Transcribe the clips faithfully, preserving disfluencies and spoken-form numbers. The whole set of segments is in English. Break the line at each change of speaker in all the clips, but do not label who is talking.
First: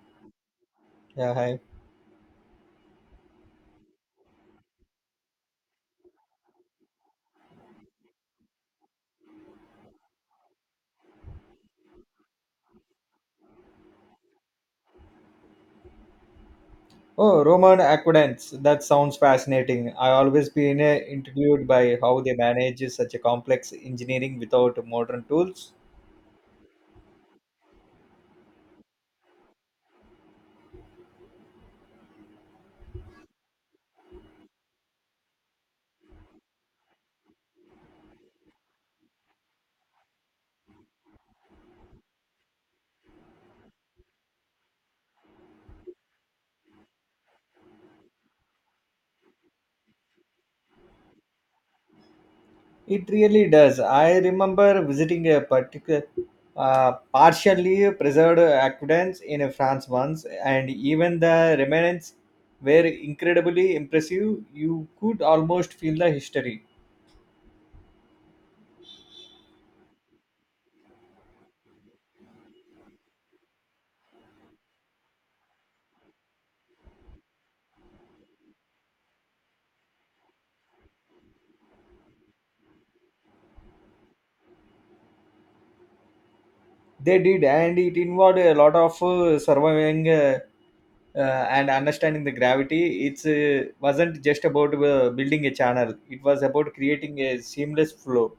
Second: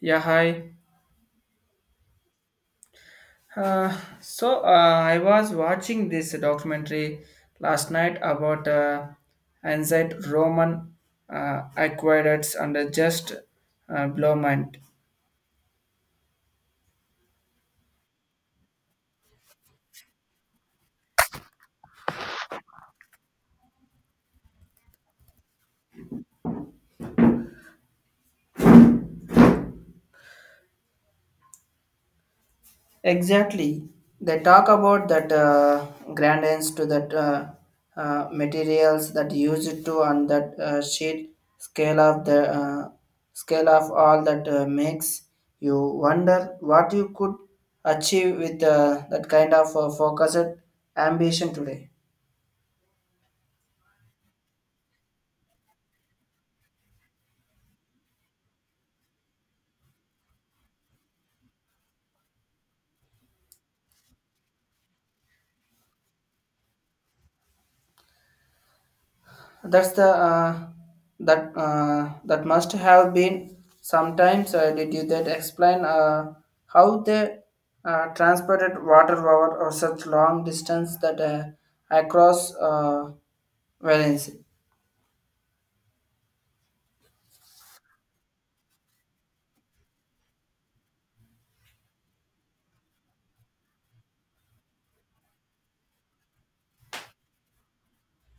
Yeah, hi.
Yeah, hi.
Uh, so uh, I was watching this documentary last night about uh, ancient Roman uh, aqueducts and uh, just uh, blow mind.
Oh, Roman aqueducts. That sounds fascinating. I always been uh, intrigued by how they manage such a complex engineering without modern tools.
Exactly. They talk about that uh, gradients to that uh, uh, materials that used to and that uh, sheet scale of the uh, scale of all that uh, makes you wonder what you could achieve with uh, that kind of uh, focused ambition today.
It really does. I remember visiting a particular, uh, partially preserved aqueduct in France once, and even the remnants were incredibly impressive. You could almost feel the history
That's the uh, that uh, that must have been sometimes. Uh, did you that explain uh, how they uh, transported water over or such long distance that uh, across uh, Valence?
they did, and it involved a lot of uh, surviving. Uh, uh, and understanding the gravity, it's uh, wasn't just about uh, building a channel, it was about creating a seamless flow.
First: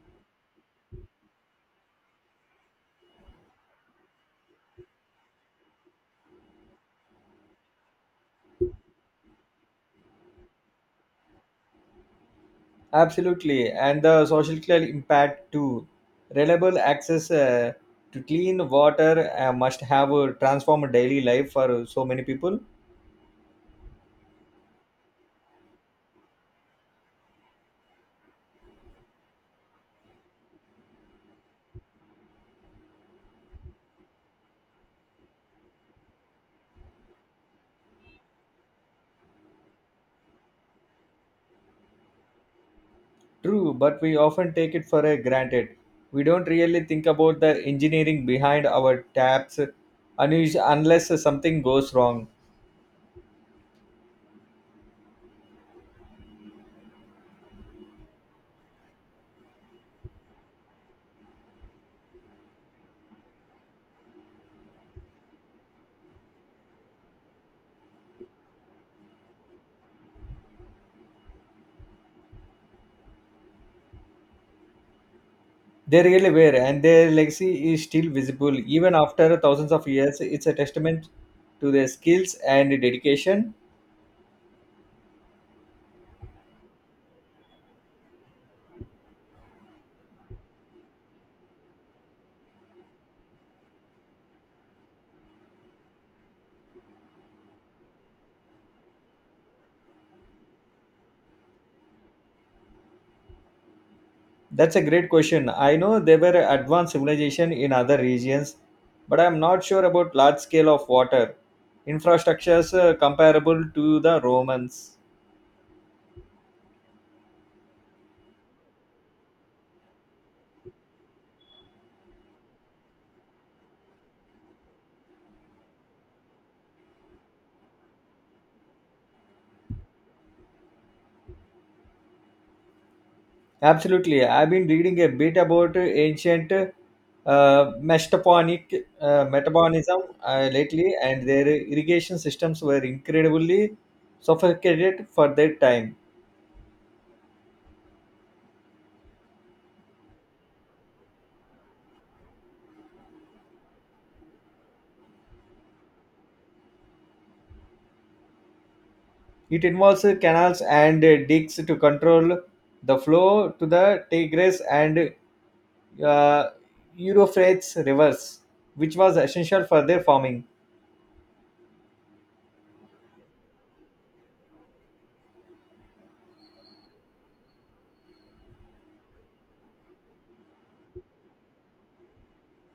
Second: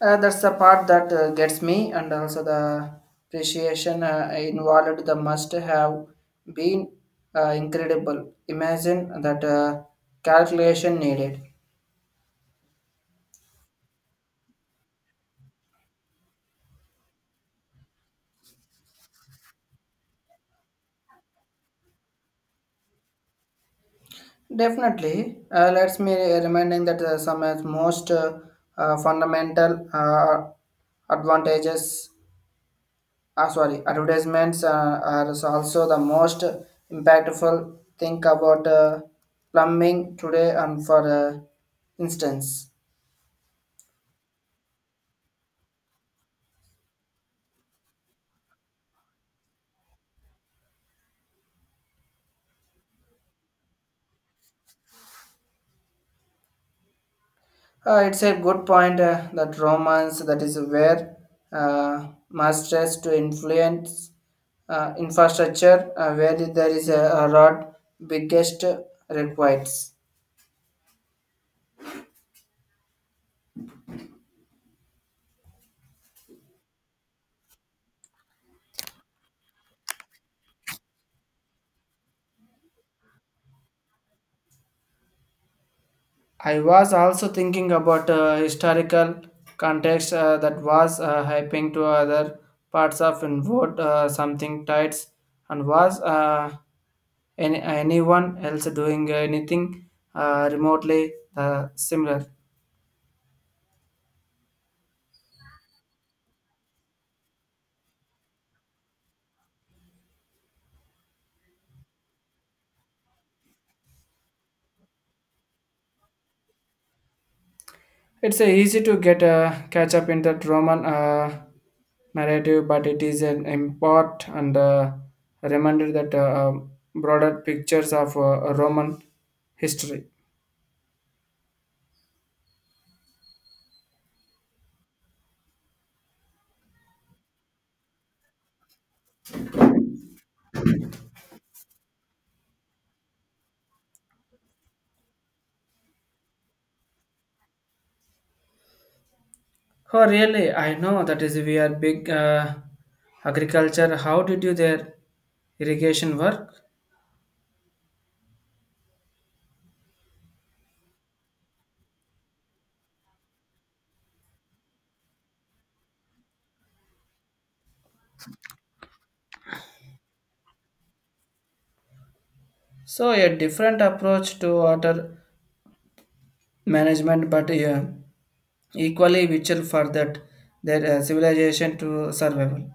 Uh, that's the part that uh, gets me, and also the appreciation uh, involved. The must have been uh, incredible. Imagine that uh, calculation needed.
Absolutely, and the social impact too. Reliable access uh, to clean water uh, must have uh, transformed daily life for so many people.
Definitely. Uh, let's me reminding that uh, some of most uh, uh, fundamental uh, advantages, uh, sorry, advertisements uh, are also the most impactful. Think about uh, plumbing today and for uh, instance.
True, but we often take it for uh, granted. We don't really think about the engineering behind our taps unus- unless something goes wrong.
Uh, it's a good point uh, that romance that is where uh, masters to influence uh, infrastructure uh, where there is a, a lot biggest requires.
They really were, and their legacy is still visible even after thousands of years. It's a testament to their skills and dedication.
I was also thinking about uh, historical context uh, that was uh, hyping to other parts of involved uh, something tights and was uh, any, anyone else doing anything uh, remotely uh, similar.
That's a great question. I know they were advanced civilization in other regions, but I'm not sure about large scale of water infrastructures uh, comparable to the Romans.
It's uh, easy to get uh, catch up in that Roman uh, narrative, but it is an import and uh, reminder that uh, broader pictures of uh, Roman history.
Absolutely. I've been reading a bit about ancient uh, mastoponic uh, metabolism uh, lately, and their irrigation systems were incredibly sophisticated for their time.
Oh, really? I know that is we are big uh, agriculture. How did you their irrigation work?
It involves canals and digs to control the flow to the Tigris and uh, Euphrates rivers, which was essential for their farming.
So a different approach to water management, but uh, equally vital for that their uh, civilization to survival.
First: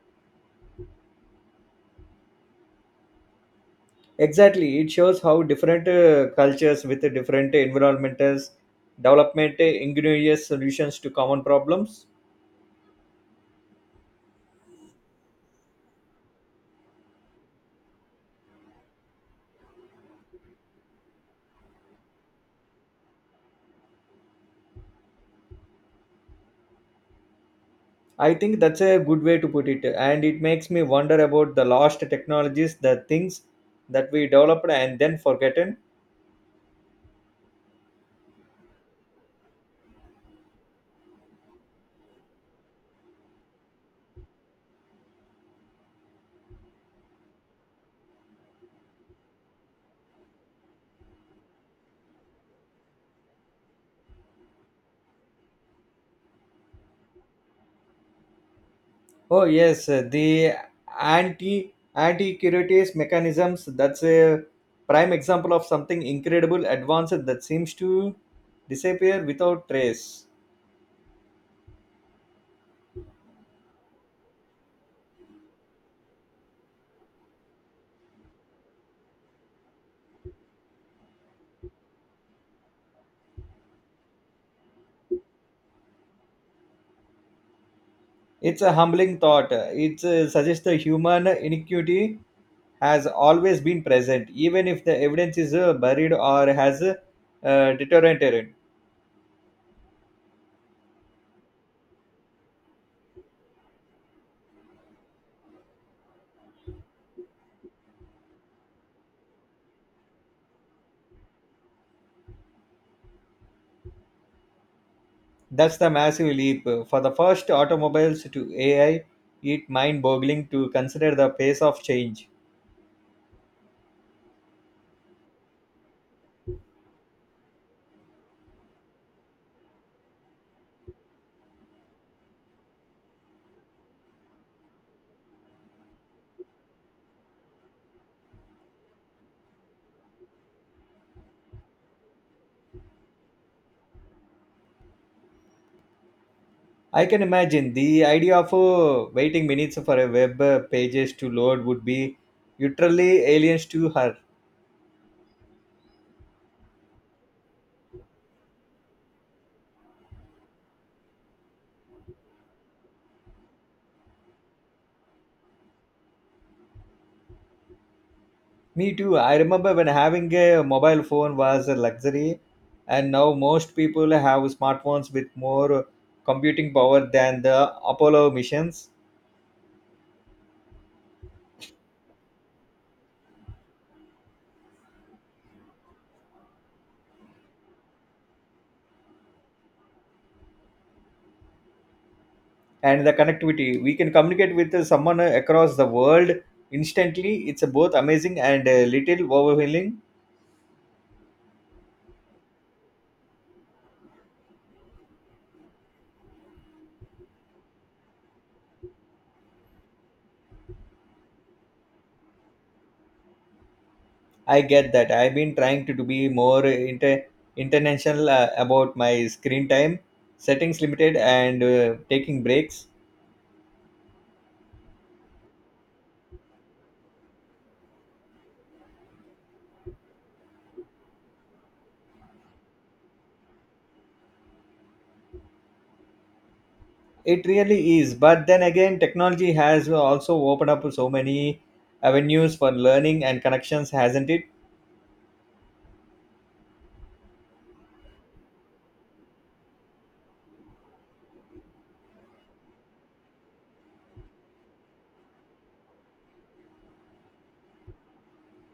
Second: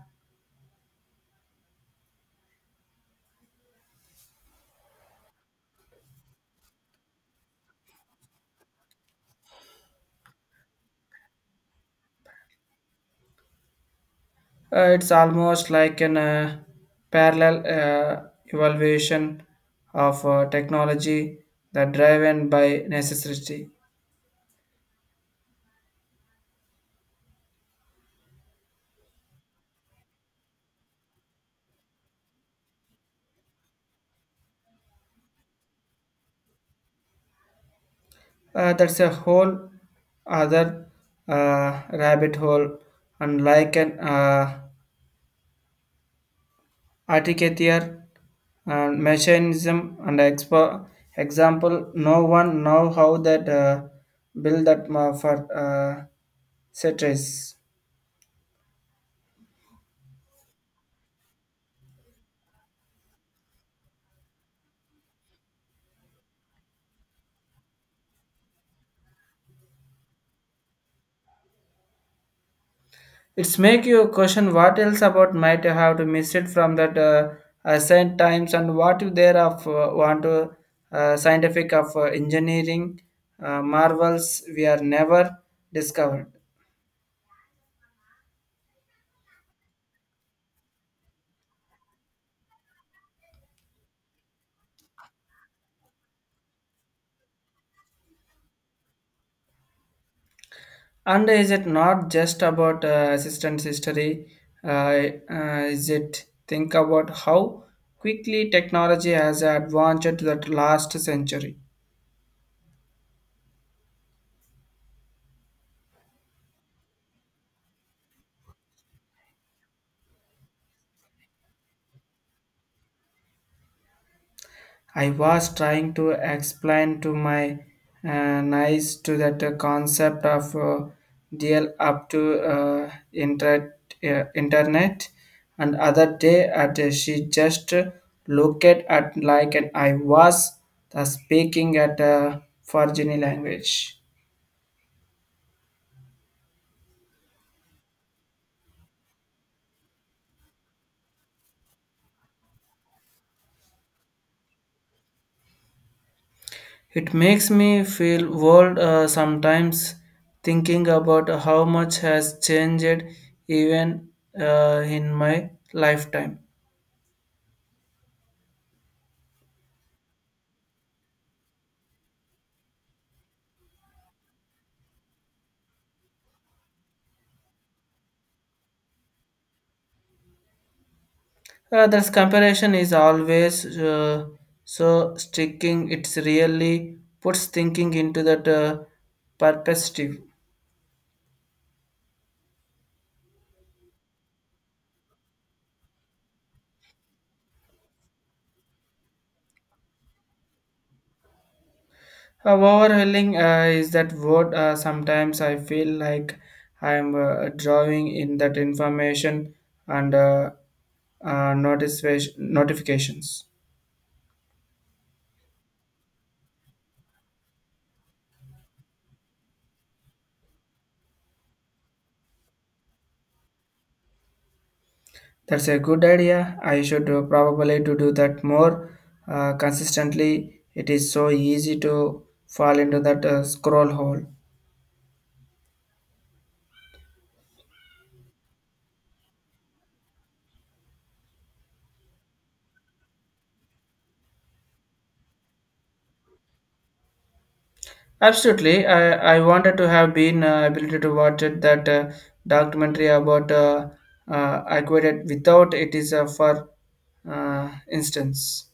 Exactly, it shows how different uh, cultures with different environmentals development uh, ingenious solutions to common problems.
Uh, it's almost like an uh, parallel uh, evaluation of uh, technology that driven by necessity.
I think that's a good way to put it, and it makes me wonder about the lost technologies, the things that we developed and then forgotten.
Uh, that's a whole other uh, rabbit hole, and like an uh, articulate uh, mechanism and expo- example, no one know how that uh, build that ma- for uh, citrus.
Oh yes, uh, the anti anti curities mechanisms. That's a prime example of something incredible advanced that seems to disappear without trace.
It's make you question what else about might have to miss it from that uh, uh, same times and what you there of uh, want to uh, scientific of uh, engineering uh, marvels we are never discovered.
It's a humbling thought. It uh, suggests the human inequity has always been present, even if the evidence is uh, buried or has uh, deteriorated.
And is it not just about uh, assistant history? Uh, uh, is it think about how quickly technology has advanced that last century?
That's the massive leap. For the first automobiles to A I, it mind boggling to consider the pace of change.
I was trying to explain to my uh, niece to that uh, concept of uh, deal up to uh, inter- uh, internet and other day at uh, she just uh, looked at like and I was the speaking at a Virginia language.
I can imagine the idea of uh, waiting minutes for a web uh, pages to load would be literally aliens to her.
It makes me feel old uh, sometimes thinking about how much has changed even uh, in my lifetime.
Me too. I remember when having a mobile phone was a luxury, and now most people have smartphones with more computing power than the Apollo missions.
Uh, this comparison is always uh, so sticking. It's really puts thinking into that uh, perspective.
And the connectivity, we can communicate with someone across the world instantly. It's both amazing and a little overwhelming.
Uh, overhauling uh, is that word. Uh, sometimes I feel like I'm uh, drawing in that information and uh, uh, notice- notifications.
I get that. I've been trying to do be more inter- international uh, about my screen time, settings limited, and uh, taking breaks.
That's a good idea. I should uh, probably to do that more uh, consistently. It is so easy to fall into that uh, scroll hole.
It really is. But then again, technology has also opened up so many avenues for learning and connections, hasn't it?
Absolutely, I, I wanted to have been uh, ability to watch it, that uh, documentary about uh, uh, acquired without it is uh, for uh, instance.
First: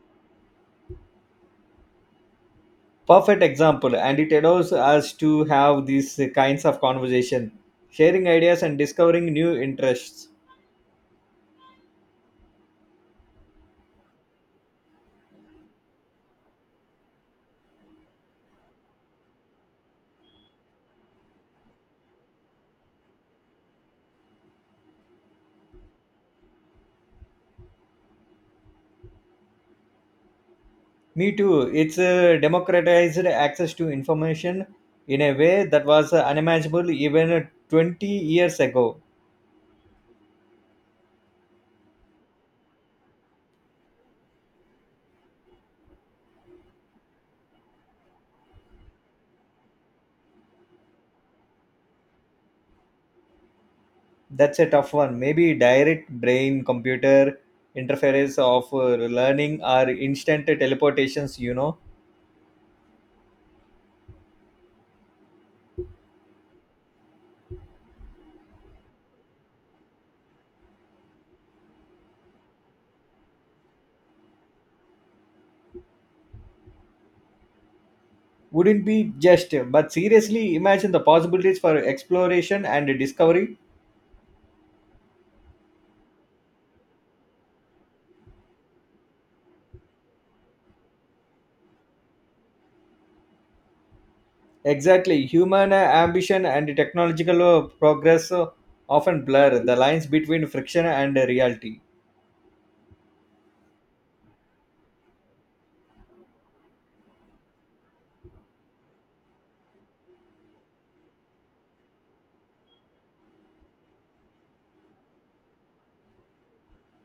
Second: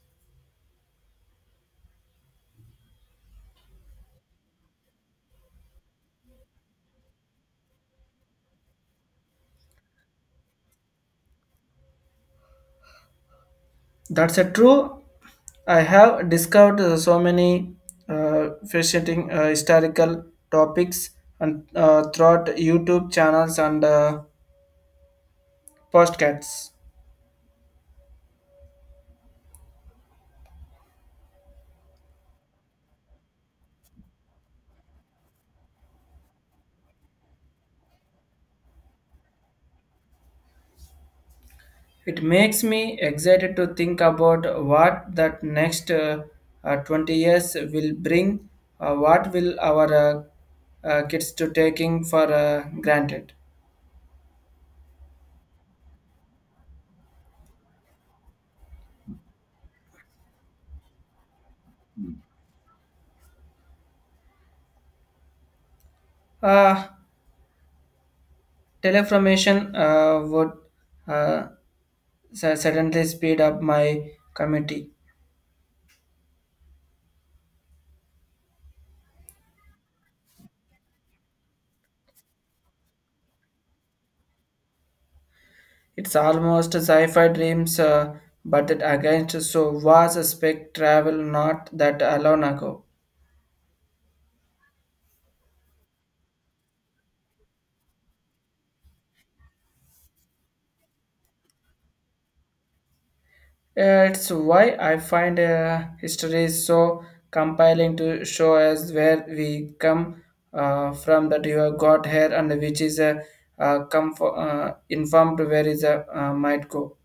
Perfect example. And it allows us to have these kinds of conversation, sharing ideas and discovering new interests.
That's a true. I have discovered uh, so many uh, fascinating uh, historical topics and uh, throughout YouTube channels and uh, podcasts.
Me too. It's uh, democratized access to information in a way that was unimaginable even twenty years ago.
It makes me excited to think about what that next uh, uh, twenty years will bring. Uh, what will our uh, uh, kids to taking for uh, granted?
That's a tough one. Maybe direct brain computer interference of uh, learning or instant teleportations, you know,
Uh, Teleformation uh, would uh, su- suddenly speed up my committee.
wouldn't be just. But seriously, imagine the possibilities for exploration and discovery.
It's almost sci-fi dreams, uh, but it against so was a spec travel not that alone ago.
Exactly. Human uh, ambition and technological uh, progress uh, often blur the lines between friction and uh, reality.
Uh, It's why I find uh, history is so compelling to show us where we come uh, from, that you have got here, and which is uh, uh, come uh, informed where is uh, uh, might go.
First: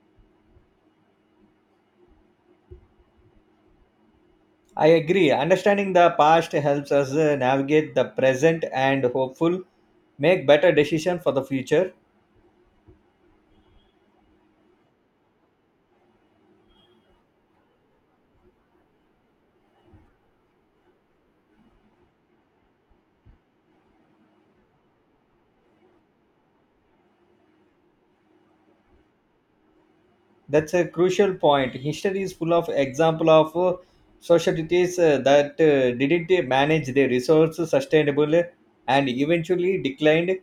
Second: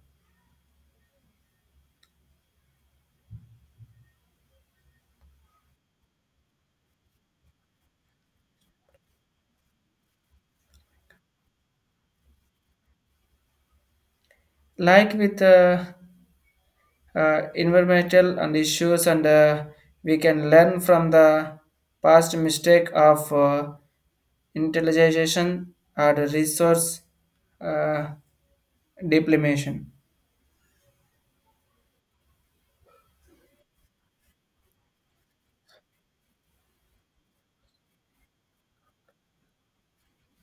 I agree. Understanding the past helps us uh, navigate the present and hopeful make better decision for the future.
Like with uh, uh, environmental and issues, and uh, we can learn from the past mistake of uh, intelligization or resource uh, depletion.
That's a crucial point. History is full of example of uh, societies uh, that uh, didn't manage their resources sustainably and eventually declined.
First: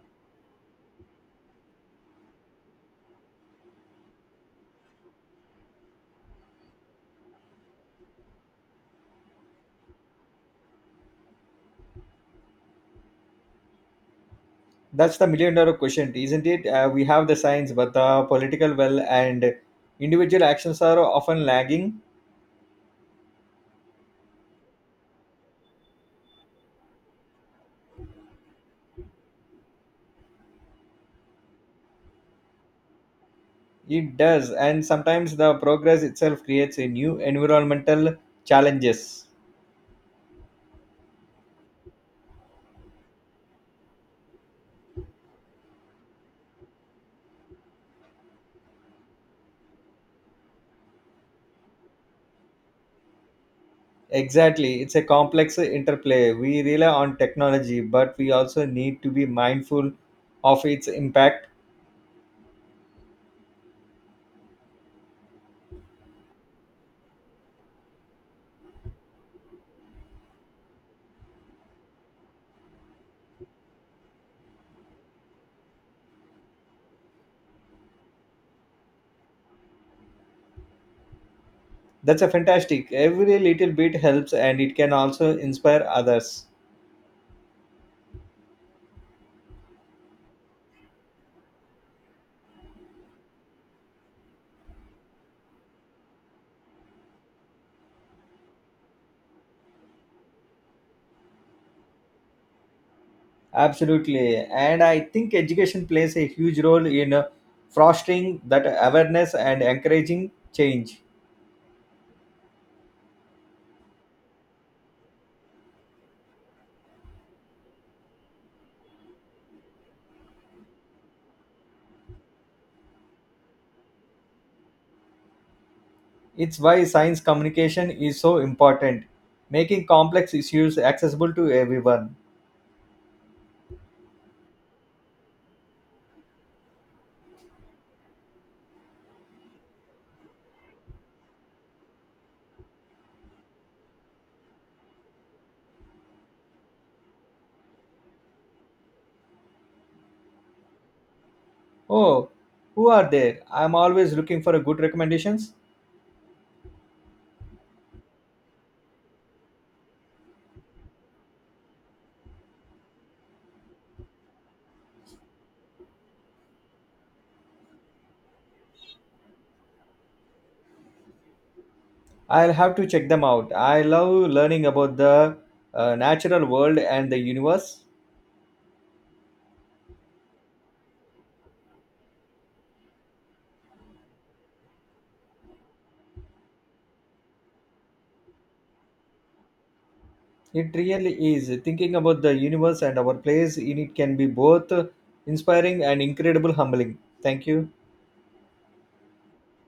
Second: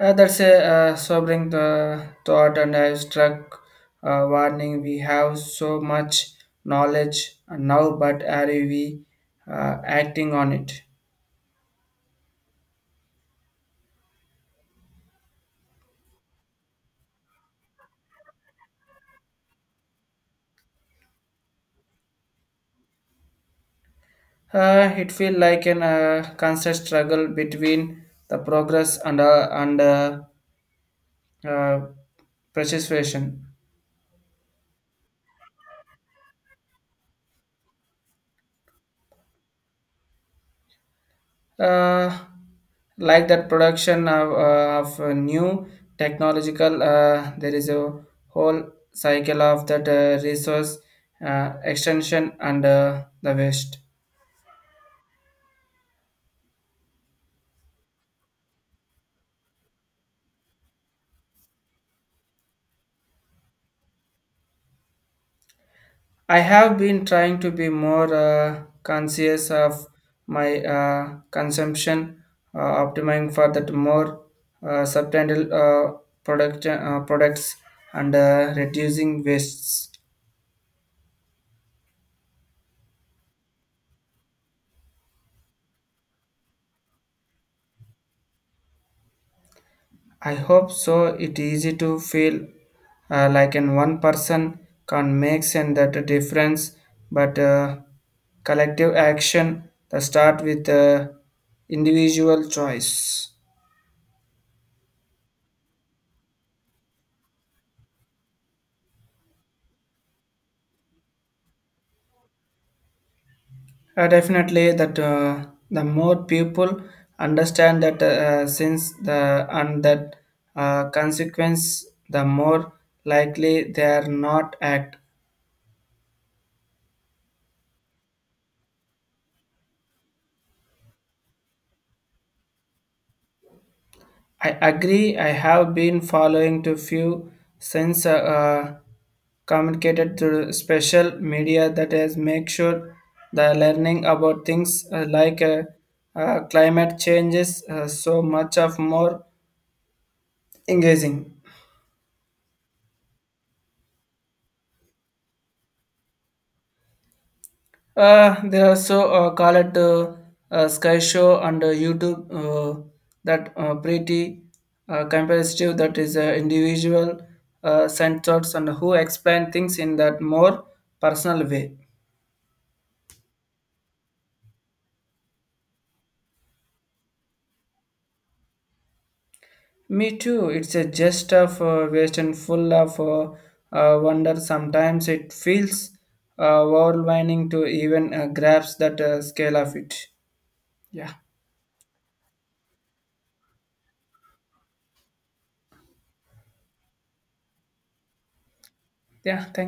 Uh, that's a uh, sobering uh, thought, and I struck uh, warning. We have so much knowledge now, but are we uh, acting on it?
That's the million dollar question, isn't it? Uh, we have the science, but the political will and individual actions are often lagging.
Uh, it feels like an uh, constant struggle between the progress and uh, and uh, uh, preservation.
It does, and sometimes the progress itself creates a new environmental challenges.
uh, like that production of, uh, of a new technological uh, there is a whole cycle of that uh, resource uh, extension and uh, the waste.
Exactly. It's a complex interplay. We rely on technology, but we also need to be mindful of its impact.
I have been trying to be more uh, conscious of my uh, consumption uh, optimizing for that more uh, substantial uh, product, uh, products and uh, reducing wastes.
That's a fantastic. Every little bit helps and it can also inspire others.
I hope so. It easy to feel uh, like an one person can make and that a difference, but uh, collective action that start with uh, individual choice.
Absolutely. And I think education plays a huge role in uh, fostering that awareness and encouraging change.
Uh, definitely, that uh, the more people understand that uh, since the and that uh, consequence, the more likely they are not act.
It's why science communication is so important, making complex issues accessible to everyone.
I agree. I have been following to few since uh, uh, communicated through special media that has make sure the learning about things uh, like uh, uh, climate changes uh, so much of more engaging.
Oh, who are there? I'm always looking for a good recommendations.
Uh, they also uh, call it uh, uh, Sky Show and uh, YouTube uh, that uh, pretty uh, comparative that is uh, individual uh, sensors and who explain things in that more personal way.
I'll have to check them out. I love learning about the uh, natural world and the universe.
Me too. It's a just of uh, waste and full of uh, uh, wonder. Sometimes it feels uh, overwhelming to even uh, grasp that uh, scale of it.
It
Yeah.
really is. Thinking about the universe and our place in it can be both inspiring and incredible humbling. Thank you.
Yeah. Thank